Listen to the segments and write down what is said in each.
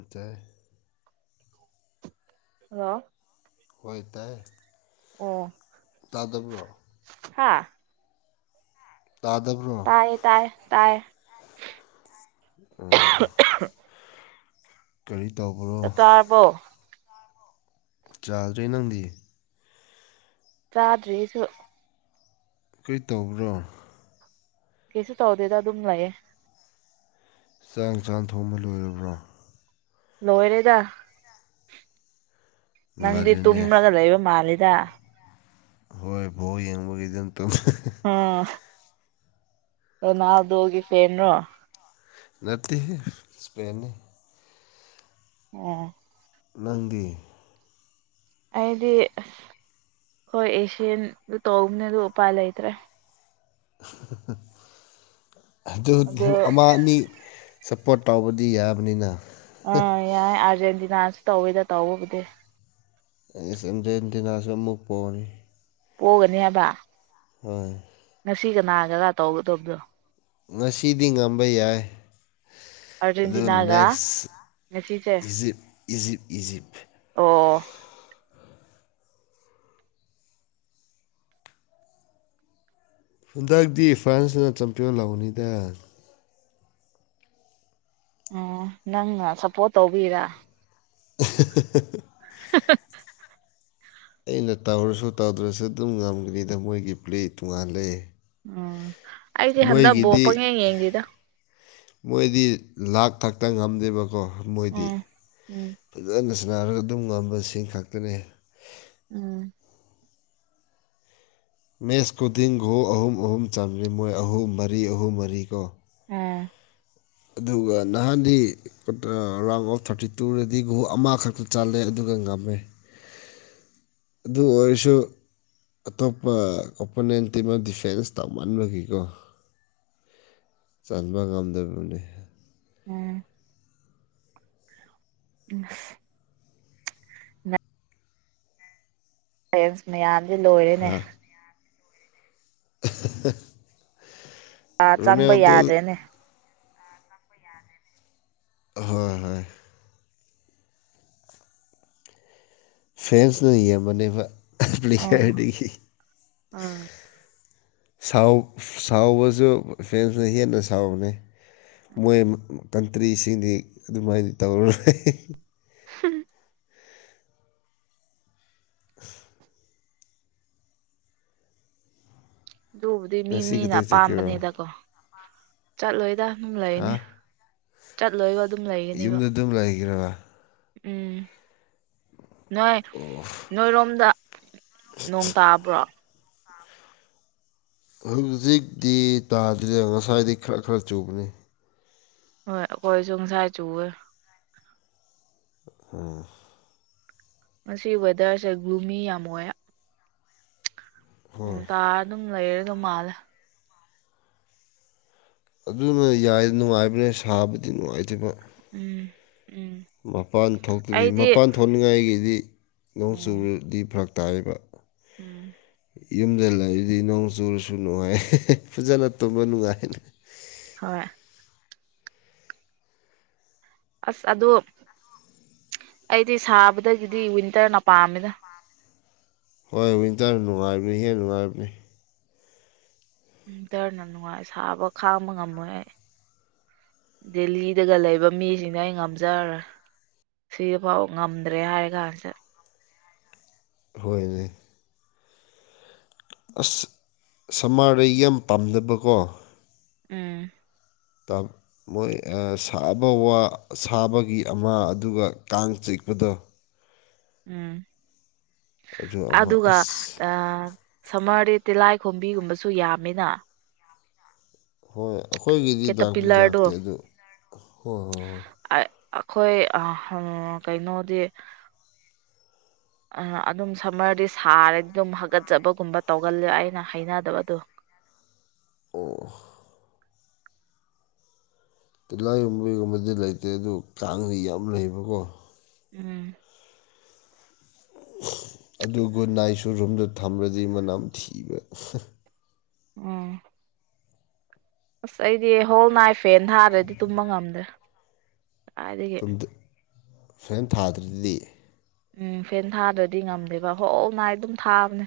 ꯑꯇ [unintelligible] ꯍꯥꯂꯣ ꯍꯣꯏ ꯇꯥꯏ ꯇꯥꯗꯕ꯭ꯔꯣ ꯍꯥꯥ ꯇꯥꯗꯕ꯭ꯔꯣ ꯇꯥꯏꯌꯦ ꯇꯥꯏꯌꯦ ꯇꯥꯏ ꯑ ꯀꯔꯤ ꯇꯧꯕ꯭ꯔꯣ ꯕꯣ ꯆꯥꯗ꯭ꯔꯦ ꯅꯪꯗꯤ ꯆꯥꯗ꯭ꯔꯤ ꯑꯩꯁꯨ ꯀꯔꯤ ꯇꯧꯕ꯭ꯔꯣ ꯀꯩꯁꯨ ꯇꯧꯗꯦꯗ ꯑꯗꯨꯝ ꯂꯩꯌꯦ ꯆꯥꯡ ꯆꯥꯡ ꯊꯣꯡꯕ ꯂꯣꯏꯔꯕ꯭ꯔꯣ ꯂꯣꯏꯔꯦꯗ ꯅꯪꯗꯤ ꯉꯜꯂꯤꯅꯦ ꯇꯨꯝꯂꯒ ꯂꯩꯕ ꯃꯥꯂꯦꯗ ꯍꯣꯏ ꯕꯥꯎ ꯌꯦꯡꯕꯒꯤꯗꯨꯝ ꯇꯨꯝ ꯎꯝ ꯔꯣꯅꯜꯗꯣꯒꯤ ꯐꯦꯟꯔꯣ ꯅꯠꯇꯦꯍꯦ ꯁ꯭ꯄꯦꯟꯅꯤ ꯑꯣ ꯅꯪꯗꯤ ꯑꯩꯗꯤ ꯑꯁ ꯍꯣꯏ ꯑꯦꯁꯤꯌꯥꯟꯗꯨ ꯇꯧꯕꯅꯦ ꯑꯗꯨ ꯎꯄꯥꯏ ꯂꯩꯇ꯭ꯔꯦ ꯑꯗꯨ ꯑꯃ ꯑꯅꯤ ꯁꯞꯄꯣꯔꯠ ꯇꯧꯕꯗꯤ ꯌꯥꯕꯅꯤꯅ ꯑ ꯌꯥꯏ ꯑꯥꯔꯖꯦꯟꯇꯤꯅꯥꯁꯨ ꯇꯧꯋꯤꯗ ꯇꯧꯕꯕꯨꯗꯤ ꯑꯔꯖꯦꯟꯇꯤꯅꯥꯁꯨ ꯃꯨꯛꯄ ꯑꯣꯏꯌꯦ ꯄꯣꯒꯅꯤ ꯍꯥꯏꯕ ꯍꯣꯏ ꯉꯁꯤ ꯀꯅꯥꯒꯔ ꯇꯧꯒꯗꯕꯗꯣ ꯉꯁꯤꯗꯤ ꯉꯝꯕ ꯌꯥꯏ ꯑꯗꯨ ꯑꯥꯔꯖꯦꯟꯇꯤꯅꯥꯒ ꯅꯦꯛꯁ ꯉꯁꯤꯁꯦ ꯏꯖꯤꯞ ꯏꯖꯤꯞ ꯑꯣ ꯍꯟꯗꯥꯛꯇꯤ ꯐ꯭ꯔꯥꯟꯁꯅ ꯆꯝꯄꯤꯌꯟ ꯂꯧꯅꯤꯗ ꯑꯣ ꯅꯪꯅ ꯁꯞꯄꯣꯔꯠ ꯇꯧꯕꯩꯔꯥ ꯑ [unintelligible] ꯍ ꯍꯥ ꯑꯩꯅ ꯇꯥꯎꯔꯁꯨ ꯇꯥꯎꯗ꯭ꯔꯁꯨ ꯑꯗꯨꯝ ꯉꯝꯒꯅꯤꯗ ꯃꯣꯏꯒꯤ ꯄ꯭ꯦꯜ ꯇꯣꯉꯥꯜꯂꯦ ꯎꯝ ꯑꯩꯗꯤ ꯍꯟꯗꯛ ꯕꯣꯜ ꯃꯣꯏꯒꯤꯗꯤ ꯄꯪꯌꯦꯡ ꯌꯦꯡꯗꯦꯗꯥ ꯃꯣꯏꯗꯤ ꯂꯥꯛ ꯊꯛꯇ ꯉꯝꯗꯦꯕꯀꯣ ꯃꯣꯏꯗꯤ ꯎꯝ ꯎꯝ ꯐꯖꯅ ꯁꯅꯥꯔꯒ ꯑꯗꯨꯝ ꯉꯝꯕꯁꯤꯡ ꯈꯛꯇꯅꯤ ꯎꯝ ꯃꯦꯁ ꯈꯨꯗꯤꯡ ꯒꯣꯜ ꯑꯍꯨꯝ ꯑꯍꯨꯝ ꯆꯟꯕꯅꯦ ꯃꯣꯏ ꯑꯍꯨꯝ ꯃꯔꯤ ꯑꯍꯨꯝ ꯃꯔꯤ ꯀꯣ ꯎꯝ ꯑꯗꯨꯒ ꯅꯍꯥꯟꯗꯤ ꯔꯥꯎꯟ ꯑꯣꯐ ꯊꯥꯔꯇꯤ ꯇꯨꯗꯗꯤ ꯒꯣꯜ ꯑꯃꯈꯛꯇ ꯆꯥꯂꯦ ꯑꯗꯨꯒ ꯉꯝꯃꯦ ꯑꯗꯨ ꯑꯣꯏꯔꯁꯨ ꯑꯇꯣꯞꯄ ꯑꯣꯄꯣꯅꯦꯟꯇ ꯇꯤꯝꯅ ꯗꯤꯐꯦꯟꯁ ꯇꯧꯃꯟꯕꯒꯤꯀꯣ ꯆꯟꯕ ꯉꯝꯗꯕꯅꯤ ꯎꯝ ꯎꯝ ꯄꯔꯦꯟꯁ [inaudible] ꯃꯌꯥꯝꯁꯦ ꯂꯣꯏꯔꯦꯅꯦ ꯍꯥ [unintelligible] ꯆꯥ ꯆꯪꯕ ꯔꯣꯅꯦꯜꯗꯣ ꯌꯥꯗ꯭ꯔꯦꯅꯦ ꯑꯣꯏ ꯍꯣꯏ ꯍꯣꯏ ꯐꯦꯟꯁꯅ ꯌꯦꯡꯕꯅꯦꯕ ꯄꯂꯦꯌꯦꯔ ꯗꯤ ꯑꯥ ꯁꯥꯎꯕꯁꯨ ꯐꯦꯟꯁꯅ ꯍꯦꯟꯅ ꯁꯥꯎꯕꯅꯤ ꯃꯣꯏ ꯀꯟꯇ꯭ꯔꯤꯁꯤꯡꯗꯤ ꯑꯗꯨꯃꯥꯏꯅ ꯇꯧꯔꯔꯣꯏ ꯍꯝ ꯍꯨꯝ ꯑꯗꯨꯕꯨꯗꯤ ꯃꯤ ꯉꯁꯤ ꯃꯤꯅ ꯀꯗꯥꯏ ꯆꯠꯀꯦꯔꯣ ꯑꯄꯥꯝꯕꯅꯤꯗꯀꯣ ꯆꯠꯂꯣꯏꯗ ꯑꯗꯨꯝ ꯍꯥ ꯂꯩꯅꯤ ꯆꯠꯂꯣꯏꯕ ꯑꯗꯨꯝ ꯂꯩꯒꯅꯦꯕ ꯌꯨꯝꯗ ꯑꯗꯨꯝ ꯂꯩꯈ꯭ꯔꯕ ꯎꯝ ꯅꯣꯏ ꯑꯣꯐ ꯅꯣꯏꯔꯣꯝꯗ ꯅꯣꯡ ꯇꯥꯕ꯭ꯔꯣ ꯍꯧꯖꯤꯛꯇꯤ ꯇꯥꯗ꯭ꯔꯤꯦ ꯉꯁꯥꯏꯗꯤ ꯈꯔ ꯈꯔ ꯆꯨꯕꯅꯤ ꯍꯣꯏ ꯑꯩꯈꯣꯏꯁꯨ ꯉꯁꯥꯏ ꯆꯨꯋꯦ ꯎꯝ ꯃꯁꯤ ꯋꯦꯗꯔꯁꯦ ꯒ꯭ꯔꯨꯃꯤ ꯌꯥꯝ ꯑꯣꯏ ꯍꯣꯏ ꯎꯝ ꯇꯥꯔ ꯑꯗꯨꯝ ꯂꯩꯔ ꯑꯗꯨꯝ ꯃꯥꯜꯂꯦ ꯑꯗꯨꯅ ꯌꯥꯏ ꯅꯨꯡꯉꯥꯏꯕ꯭ꯔꯅꯦ ꯁꯥꯕꯗꯤ ꯅꯨꯡꯉꯥꯏꯇꯕ ꯎꯝ ꯎꯝ ꯃꯄꯥꯟ ꯊꯣꯛꯇꯕꯤ ꯑꯩꯗꯤ ꯃꯄꯥꯟ ꯊꯣꯛꯅꯤꯡꯉꯥꯏꯒꯤꯗꯤ ꯅꯣꯡ ꯎꯝ ꯆꯨꯔꯗꯤ ꯐꯔꯛ ꯇꯥꯏꯌꯦꯕ ꯎꯝ꯫ ꯌꯨꯝꯗ ꯂꯩꯔꯗꯤ ꯅꯣꯡ ꯆꯨꯔꯁꯨ ꯅꯨꯡꯉꯥꯏꯌꯦ [unintelligible] ꯐꯖꯅ ꯇꯨꯝꯕ ꯅꯨꯡꯉꯥꯏꯅ ꯍꯣꯏ꯫ ꯑꯁ ꯑꯗꯣ ꯑꯩꯗꯤ ꯁꯥꯕꯗꯒꯤꯗꯤ ꯋꯤꯟꯇꯔꯅ ꯄꯥꯝꯃꯤꯗ꯫ ꯍꯣꯏ ꯋꯤꯟꯇꯔ ꯅꯨꯡꯉꯥꯏꯕꯅꯤ ꯍꯦꯟꯅ ꯅꯨꯡꯉꯥꯏꯕꯅꯤ꯫ ꯋꯤꯟꯇꯔꯅ ꯅꯨꯡꯉꯥꯏ ꯁꯥꯕ ꯈꯥꯡꯕ ꯉꯝꯃꯣꯏ ꯑꯩ꯫ ꯗꯦꯜꯂꯤꯗꯒ ꯂꯩꯕ ꯃꯤꯁꯤꯡꯅ ꯑꯩ ꯉꯝꯖꯔꯔꯣꯏ꯫ ꯁꯤꯗꯐꯥꯎ ꯉꯝꯗ꯭ꯔꯦ ꯍꯥꯏꯔ ꯀꯥꯟꯁꯤꯗ꯫ ꯍꯣꯏꯅꯦ꯫ ꯑꯁ ꯁꯝꯃꯔꯗ ꯌꯥꯝ ꯄꯥꯝꯅꯕꯀꯣ ꯎꯝ꯫ ꯇꯞ ꯃꯣꯏ ꯁꯥꯕ ꯋꯥ ꯁꯥꯕꯒꯤ ꯑꯃ ꯑꯗꯨꯒ ꯀꯥꯡ ꯆꯤꯛꯄꯗꯣ ꯎꯝ ꯑꯗꯨ ꯑꯃ ꯑꯗꯨꯒ ꯑꯁ ꯑꯥ ꯁꯝꯃꯔꯗꯤ ꯇꯤꯜꯍꯥꯏ ꯈꯣꯝꯕꯤꯒꯨꯝꯕꯁꯨ ꯌꯥꯝꯃꯤꯅ ꯍꯣꯏ ꯑꯩꯈꯣꯏꯒꯤꯗꯤ ꯂꯥꯛꯄꯗꯤ ꯀꯦꯇꯄꯤꯂꯔꯗꯣ ꯂꯥꯛꯇꯦ ꯑꯗꯨ ꯍꯣꯏ ꯍꯣꯏ ꯍꯣꯏ ꯑꯩꯈꯣꯏ ꯑ ꯀꯩꯅꯣꯗꯤ ꯑ ꯑꯗꯨꯝ ꯁꯝꯃꯔꯗꯤ ꯁꯥꯔꯗꯤ ꯑꯗꯨꯝ ꯍꯥꯒꯠꯆꯕꯒꯨꯝꯕ ꯇꯧꯒꯜꯂꯦ ꯑꯩꯅ ꯍꯩꯅꯗꯕꯗꯣ ꯑꯣ ꯇꯤꯂꯤꯏꯈꯣꯝꯕꯤꯒꯨꯝꯕꯗꯤ ꯂꯩꯇꯦ ꯑꯗꯨ ꯀꯥꯡꯗꯤ ꯌꯥꯝ ꯂꯩꯕꯀꯣ ꯎꯝ ꯑꯗꯨ ꯒꯨꯠꯅꯥꯏꯁꯨ ꯔꯨꯝꯗ ꯊꯝ꯭ꯔꯗꯤ ꯃꯅꯝ ꯅꯝꯊꯤꯕ ꯎꯝ꯫ ꯑꯁ ꯑꯩꯗꯤ ꯍꯣꯜ ꯅꯥꯏꯠ ꯐꯦꯟ ꯊꯥꯔꯗ꯭ꯔꯗꯤ ꯇꯨꯝꯕ ꯉꯝꯗ꯭ꯔꯦ꯫ ꯀꯥꯏꯗꯒꯤ ꯇꯨꯝꯗꯦ ꯐꯦꯟ ꯊꯥꯗ꯭ꯔꯗꯤ ꯎꯝ ꯐꯦꯟ ꯊꯥꯗ꯭ꯔꯗꯤ ꯉꯝꯗꯦꯕ ꯍꯣ ꯅꯥꯥꯏꯠ ꯑꯗꯨꯝ ꯊꯥꯕꯅꯦ꯫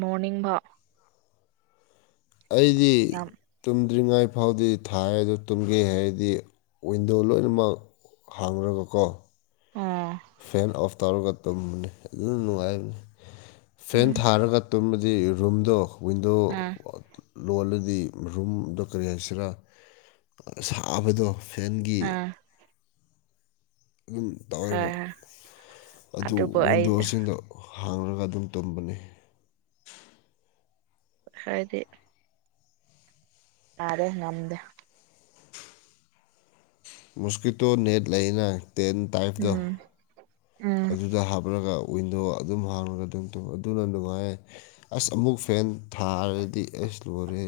ꯃꯣꯔꯅꯤꯡꯕꯥꯎ ꯑꯩꯗꯤ ꯌꯥꯝ ꯇꯨꯝꯗ꯭ꯔꯤꯉꯩ ꯐꯥꯎꯗꯤ ꯊꯥꯏꯌꯦ ꯑꯗꯨ ꯇꯨꯝꯒꯦ ꯍꯥꯏꯔꯗꯤ ꯋꯤꯟꯗꯣ ꯂꯣꯏꯅꯃꯛ ꯍꯥꯡꯔꯀ ꯀꯣ ꯑꯣ ꯐꯦꯟ ꯑꯣꯐ ꯇꯧꯔꯒ ꯇꯨꯝꯕꯅꯤ ꯑꯗꯨꯝ ꯅꯨꯡꯉꯥꯏꯕꯅꯤ ꯐꯦꯟ ꯎꯝ ꯊꯥꯔꯒ ꯇꯨꯝꯕꯗꯤ ꯔꯨꯝꯗꯣ ꯋꯤꯟꯗꯣ ꯎꯝ ꯂꯣꯜꯂꯗꯤ ꯔꯨꯝꯗꯣ ꯀꯔꯤ ꯍꯥꯏꯁꯤꯔꯥ ꯁꯥꯕꯗꯣ ꯐꯦꯟꯒꯤ ꯎꯝ ꯑꯗꯨꯝ ꯇꯥꯎꯋꯦꯕ ꯍꯣꯏ ꯍꯣꯏ ꯑꯗꯨ ꯑꯗꯨꯕꯨ ꯑꯩ ꯋꯤꯟꯗꯣꯁꯤꯡꯗꯣ ꯍꯥꯡꯉꯒ ꯑꯗꯨꯝ ꯇꯨꯝꯝꯕꯅꯦ꯫ ꯍꯥꯏꯗꯤ ꯌꯥꯔꯦ ꯉꯝꯗꯦ꯫ ꯃꯨꯁꯀꯤꯇꯣ ꯅꯦꯠ ꯂꯩꯅ ꯇꯦꯟ ꯇꯥꯏꯞꯇꯣ ꯎꯝ ꯎꯝ ꯑꯗꯨꯗ ꯍꯥꯞꯂꯒ ꯋꯤꯟꯗꯣ ꯑꯗꯨꯝ ꯍꯥꯡꯉꯒ ꯑꯗꯨꯝ ꯇꯨꯝꯕ ꯑꯗꯨꯅ ꯅꯨꯡꯉꯥꯏ ꯑꯁ ꯑꯃꯨꯛ ꯐꯦꯟ ꯊꯥꯔꯗꯤ ꯑꯩꯁ ꯂꯣꯏꯔꯦ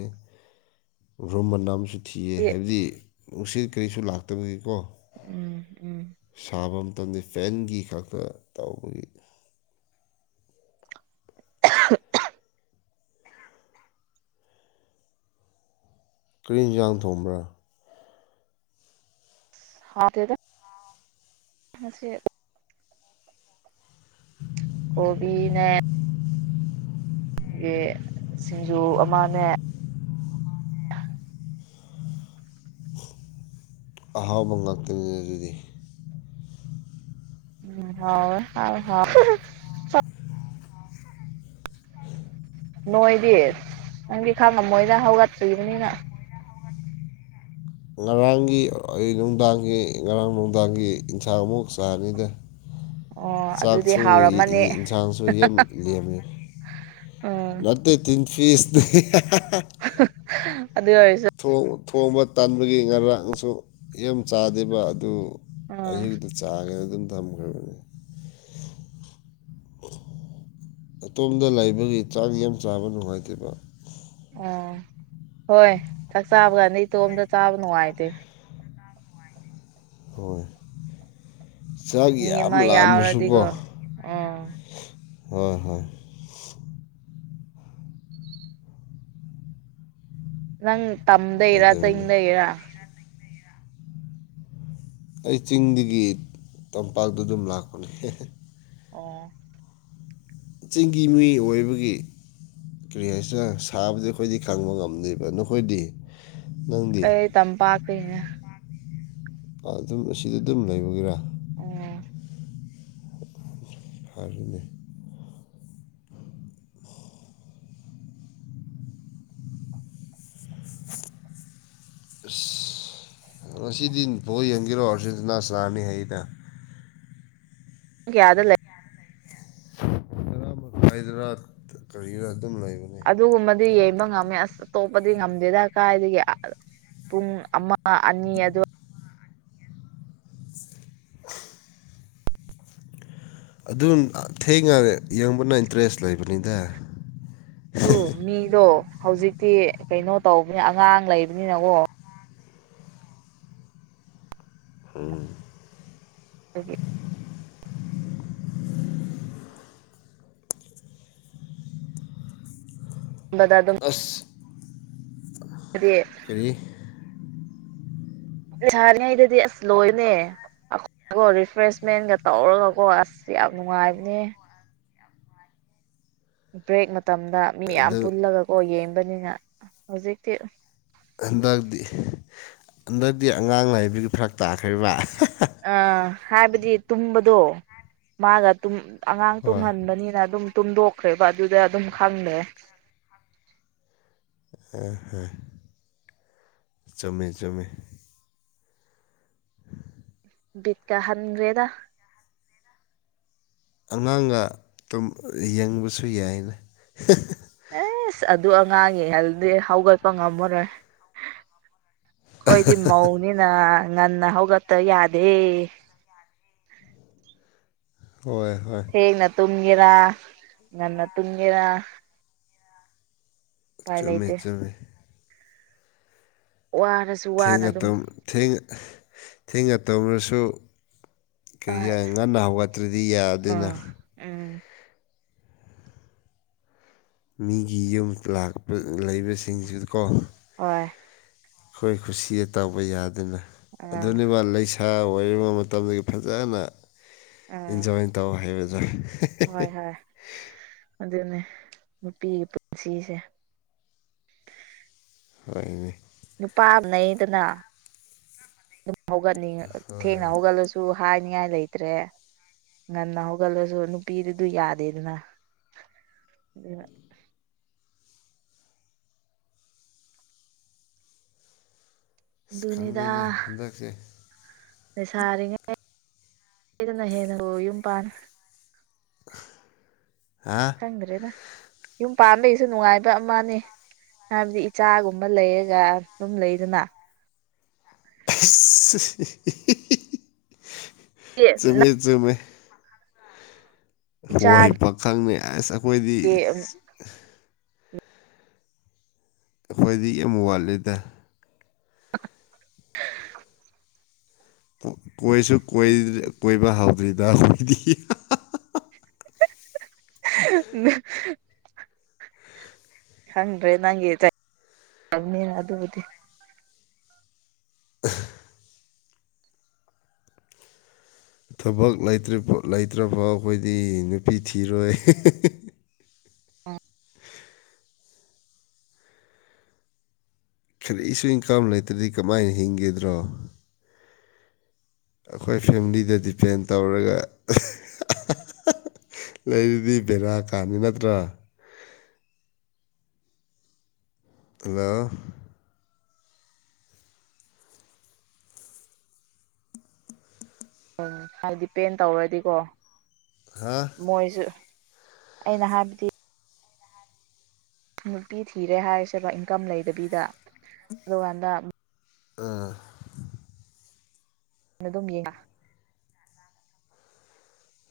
ꯔꯨꯝ ꯃꯅꯝꯁꯨ ꯊꯤꯌꯦ ꯍꯥꯏꯕꯗꯤ ꯅꯨꯡꯁꯤꯠ ꯀꯩꯁꯨ ꯂꯥꯛꯇꯕꯩꯀꯣ꯫ ꯎꯝ ꯎꯝ꯫ ꯁꯥꯕ ꯃꯇꯝꯗꯤ ꯐꯦꯟꯒꯤ ꯈꯛꯇ ꯇꯧꯕꯒꯤ [unintelligible] ꯀ꯭ꯔꯤ ꯏꯟꯖꯥꯡ ꯊꯣꯡꯕ꯭ꯔꯥ꯫ ꯍꯥꯥꯎꯇꯦꯗ ꯉꯁꯤ ꯀꯣꯕꯤꯅꯦ ꯒꯤ ꯁꯤꯡꯖꯨ ꯑꯃꯅꯦ ꯑꯍꯥꯎꯕ ꯉꯥꯛꯇꯅꯤꯅ ꯑꯗꯨꯗꯤ ꯎꯝ ꯍꯥꯎꯋꯦ ꯍꯥꯎꯋꯦ ꯍꯥꯎꯋꯦ ꯅꯣꯏꯗꯤ ꯅꯪꯗꯤ ꯈꯪꯉꯝꯃꯣꯏꯗ ꯍꯧꯒꯠꯇꯔꯤꯕꯅꯤꯅ ꯉꯔꯥꯡꯒꯤ ꯑꯩ ꯅꯨꯡꯗꯥꯡꯒꯤ ꯉꯔꯥꯡ ꯅꯨꯡꯗꯥꯡꯒꯤ ꯏꯟꯁꯥꯡ ꯑꯃꯨꯛ ꯆꯥꯅꯤꯗ ꯑꯣ ꯑꯗꯨꯗꯤ ꯆꯥꯛꯁꯨ ꯍꯥꯎꯔꯝꯃꯅꯤ ꯏꯟꯁꯥꯡꯁꯨ ꯌꯥꯝ ꯂꯦꯝꯃꯦ ꯎꯝ ꯅꯠꯇꯦ ꯇꯤꯟ ꯐꯤꯁ ꯍꯥ ꯍꯥ ꯑꯗꯨ ꯑꯣꯏꯔꯁꯨ ꯊꯣꯡꯕ ꯇꯥꯟꯕꯒꯤ ꯉꯔꯥꯡꯁꯨ ꯌꯥꯝ ꯆꯥꯗꯦꯕ ꯑꯗꯨ ꯎꯝ ꯑꯌꯨꯛꯇ ꯆꯥꯒꯦꯅ ꯑꯗꯨꯝ ꯊꯝꯈ꯭ꯔꯕꯅꯤ ꯑꯇꯣꯝꯗ ꯂꯩꯕꯒꯤ ꯆꯥꯛ ꯌꯥꯝ ꯆꯥꯕ ꯅꯨꯡꯉꯥꯏꯇꯦꯕ ꯑꯣ ꯍꯣꯏ ꯆꯥꯛ ꯆꯥꯕ ꯀꯥꯟꯗ ꯏꯇꯣꯝꯗ ꯆꯥꯕ ꯅꯨꯡꯉꯥꯏꯇꯦ ꯍꯣꯏ ꯆꯥꯛ ꯃꯤ ꯌꯥꯝ ꯑꯃ ꯂꯥꯝꯕꯁꯨꯀꯣ ꯌꯥꯎꯔꯗꯤꯀꯣ ꯑꯣ ꯍꯣꯏ ꯍꯣꯏ ꯅꯪ ꯇꯝꯗꯩꯔ ꯑꯗꯨꯅꯤ ꯆꯤꯡꯗꯩꯔ ꯑꯩ ꯆꯤꯡꯗꯒꯤ ꯇꯝꯄꯥꯛꯇ ꯑꯗꯨꯝ ꯂꯥꯛꯄꯅꯦ ꯑꯣ ꯆꯤꯡꯒꯤ ꯃꯤ ꯑꯣꯏꯕꯒꯤ ꯀꯔꯤ ꯍꯥꯏꯁꯤꯔ ꯁꯥꯕꯗꯤ ꯑꯩꯈꯣꯏꯗꯤ ꯈꯪꯕ ꯉꯝꯗꯦꯕ ꯅꯈꯣꯏꯗꯤ ꯅꯪꯗꯤ ꯑꯩ ꯇꯝꯄꯥꯛꯇꯩꯅꯦ ꯑꯗꯨꯝ ꯑꯁꯤꯗ ꯑꯗꯨꯝ ꯂꯩꯕꯒꯤꯔꯥ ꯎꯝ ꯐꯔꯦꯅꯦ ꯑꯁ ꯉꯁꯤꯗꯤ ꯕꯣꯜ ꯌꯦꯡꯒꯦꯔꯣ ꯑꯔꯖꯦꯟꯇꯤꯅ ꯁꯅꯥꯅꯤ ꯍꯥꯏꯌꯦꯗ ꯄꯨꯡ ꯀꯌꯥꯗ ꯂꯩ ꯇꯔꯥ ꯃꯈꯥꯏꯗꯔꯥ ꯀꯔꯤꯔ ꯑꯗꯨꯝ ꯂꯩꯏꯕꯅꯤ ꯑꯗꯨꯒꯨꯝꯕꯗꯤ ꯌꯦꯡꯕ ꯉꯝꯃꯤ ꯑꯁ ꯑꯇꯣꯞꯄꯗꯤ ꯉꯝꯗꯦꯗ ꯀꯥꯏꯗꯒꯤ ꯄꯨꯡ ꯑꯃ ꯑꯅꯤ ꯑ ꯑꯗꯨ ꯑꯗꯨꯝ ꯊꯦꯡꯉ ꯌꯦꯡꯕꯅ ꯏꯟꯇꯔꯦꯁ ꯂꯩꯕꯅꯤꯗ ꯑꯗꯨ ꯃꯤꯗꯣ ꯍꯧꯖꯤꯛꯇꯤ ꯀꯩꯅꯣ ꯇꯧꯕꯅꯤ ꯑꯉꯥꯡ ꯂꯩꯕꯅꯤꯅꯀꯣ ꯎꯝ ꯑꯗꯨꯕꯤ ꯑꯃꯗ ꯑꯗꯨꯝ ꯑꯁ ꯑ ꯀꯔꯤ [unintelligible] ꯅꯣꯏ ꯁꯥꯅꯩꯗꯨꯗꯤ ꯑꯁ ꯂꯣꯏꯅꯦ ꯑꯩꯈꯣꯏꯒꯣ ꯔꯤꯐ꯭ꯔꯦꯁꯃꯦꯟꯒ ꯇꯧꯔꯒꯀꯣ ꯑꯁ ꯌꯥꯝ ꯅꯨꯡꯉꯥꯏꯕꯅꯦ ꯕ꯭ꯔꯦꯛ ꯃꯇꯝꯗ ꯃꯤ ꯌꯥꯝ ꯑꯗꯨ ꯄꯨꯜꯂꯒꯀꯣ ꯌꯦꯡꯕꯅꯤꯅ ꯍꯧꯖꯤꯛꯇꯤ ꯍꯟꯗꯛꯇꯤ ꯍꯟꯗꯛꯇꯤ ꯑꯉꯥꯡ ꯂꯩꯕꯒꯤ ꯐꯔꯛ ꯇꯥꯈ꯭ꯔꯤꯕ ꯑꯥ ꯍꯥꯏꯕꯗꯤ ꯇꯨꯝꯕꯗꯣ ꯃꯥꯒ ꯇꯨꯝꯕ ꯑꯉꯥꯡ ꯍꯣꯏ ꯇꯨꯝꯍꯟꯕꯅꯤꯅ ꯑꯗꯨꯝ ꯇꯨꯝꯗꯣꯛꯈ꯭ꯔꯦꯕ ꯑꯗꯨꯗ ꯑꯗꯨꯝ ꯈꯪꯗꯔ꯭ꯦ ꯍꯦ ꯍꯦ ꯍꯦ ꯆꯨꯝꯃꯤ ꯆꯨꯝꯃꯤ꯫ ꯕꯤꯠ ꯀꯥ ꯍꯟꯒꯔ꯭ꯦꯗꯥ ꯑꯉꯥꯡꯒ ꯌꯦꯡꯕꯁꯨ ꯌꯥꯏꯅ ꯑꯦꯁ ꯑꯗꯨ ꯑꯉꯥꯡꯉ ꯌꯦꯡ ꯍꯜꯂꯗꯤ ꯍꯧꯒꯠꯄ ꯉꯝꯃꯔꯣꯏ ꯑꯩꯈꯣꯏꯗꯤ ꯃꯧꯅꯤꯅ ꯉꯟꯅ ꯍꯧꯒꯠꯇ ꯌꯥꯗꯦ ꯍꯣꯏ ꯍꯣꯏ ꯊꯦꯡꯅ ꯇꯨꯝꯒꯦꯔꯥ ꯉꯟꯅ ꯇꯨꯝꯒꯦꯔꯥ ꯎꯄꯥꯏ ꯆꯨꯝꯃꯤ ꯂꯩꯇꯦ ꯆꯨꯝꯃꯤ ꯋꯥꯔ ꯊꯦꯡ ꯊꯦꯡ ꯊꯦꯡꯅ ꯇꯝꯔꯁꯨ ꯀꯩ ꯍꯣꯏ ꯉꯟꯅ ꯍꯧꯒꯠꯇ꯭ꯔꯗꯤ ꯌꯥꯗꯦꯅ ꯎꯝ ꯎꯝ ꯃꯤꯒꯤ ꯌꯨꯝ ꯂꯥꯛꯄ ꯂꯩꯕꯁꯤꯡꯁꯤ ꯀꯣ ꯍꯣꯏ ꯑꯩꯈꯣꯏ ꯈꯨꯁꯤꯌꯦ ꯇꯥꯎꯕ ꯌꯥꯗꯅ ꯑꯥ ꯑꯗꯨꯅꯦꯕ ꯂꯩ ꯈꯔ ꯑꯣꯏꯔꯤꯕ ꯃꯇꯝꯗꯒꯤ ꯐꯖꯅ ꯑꯥ ꯏꯟꯖꯣꯏ ꯇꯧ ꯍꯥꯏꯩꯕꯗꯦ ꯍꯣꯏ ꯍꯣꯏ ꯑꯗꯨꯅꯦ ꯅꯨꯄꯤꯒꯤ ꯄꯨꯟꯁꯤꯁꯦ ꯍꯥꯏꯅꯦ ꯅꯨꯄꯥ ꯑꯃ ꯂꯩꯗꯅ ꯑꯗꯨꯝ ꯍꯧꯒꯠꯅꯤꯡꯉ ꯍꯣꯏ ꯊꯦꯡꯅ ꯍꯣꯏ ꯍꯧꯒꯠꯂꯁꯨ ꯍꯥꯏꯅꯤꯡꯉꯥꯏ ꯂꯩꯇ꯭ꯔꯦ ꯉꯟꯅ ꯍꯧꯒꯠꯂꯁꯨ ꯅꯨꯄꯤꯗꯨꯗꯨ ꯌꯥꯗꯦꯗꯅ ꯑꯗꯨ ꯑꯁ ꯑꯗꯨꯅꯤꯗ ꯈꯪꯗꯦꯅꯦ ꯍꯟꯗꯛꯁꯦ ꯅ ꯁꯥꯔꯤꯉꯩꯗꯅ ꯍꯦꯟꯅ ꯌꯨꯝ ꯄꯥꯟ ꯍꯥ ꯈꯪꯗ꯭ꯔꯦꯅ ꯌꯨꯝ ꯄꯥꯟꯕꯩꯁꯨ ꯅꯨꯡꯉꯥꯏꯕ ꯑꯃꯅꯦ ꯍꯥꯏꯕꯗꯤ ꯏꯆꯥꯒꯨꯝꯕ ꯂꯩꯔꯒ ꯑꯗꯨꯝ ꯂꯩꯗꯅ ꯑ ꯆꯨꯝꯃꯦ ꯆꯨꯝꯃꯦ ꯍꯣꯏ ꯍꯩ ꯏꯆꯥꯒꯤ ꯄ ꯈꯪꯅꯤ ꯑꯁ ꯑꯩꯈꯣꯏꯗꯤ ꯑꯩꯈꯣꯏꯗꯤ ꯌꯥꯝꯃꯨ ꯋꯥꯠꯂꯤꯗ [unintelligible] ꯀꯣꯏꯁꯨ ꯀꯣꯏꯕ ꯍꯧꯥꯎꯗ꯭ꯔꯤꯗ ꯑꯩꯣꯏꯗꯤ ꯎ ꯈꯪꯗ꯭ꯔꯦ ꯅꯪꯒꯤꯕꯅꯤꯅ ꯑꯗꯨꯕꯨꯗꯤ ꯑ ꯊꯕꯛ꯭ ꯂꯩꯇ꯭ꯔꯐꯥꯎ ꯑꯩꯈꯣꯏꯗꯤ ꯅꯨꯄꯤ ꯊꯤꯔꯣꯏ ꯑ ꯈꯦꯔꯤꯁꯨ ꯏꯟꯀꯥꯝ ꯂꯩꯇ꯭ꯔꯗꯤ ꯀꯃꯥꯏꯅ ꯍꯤꯡꯒꯗ꯭ꯔꯣ ꯑꯩꯈꯣꯏ ꯐꯦꯃꯤꯂꯤꯗ ꯗꯤꯄꯦꯟ ꯇꯧꯔꯒ ꯂꯩꯔꯤꯗꯤ ꯕꯦꯔꯥ ꯀꯥꯟꯅꯤ ꯅꯠꯇ꯭ꯔꯣ ꯋꯥ ꯎꯝ ꯍꯥꯏꯗꯤ ꯄꯦꯟ ꯇꯧꯔꯗꯤꯀꯣ ꯍꯥ ꯃꯣꯏꯁꯨ ꯑꯩꯅ ꯍꯥꯏꯕꯗꯤ ꯅꯨꯄꯤ ꯊꯤꯔꯦ ꯍꯥꯏꯔꯤꯁꯦꯕ ꯏꯟꯀꯝ ꯂꯩꯗꯕꯤꯗ ꯑꯗꯨꯀꯥꯟꯗ ꯑꯥ ꯑꯗꯨꯝ ꯌꯦꯡꯉ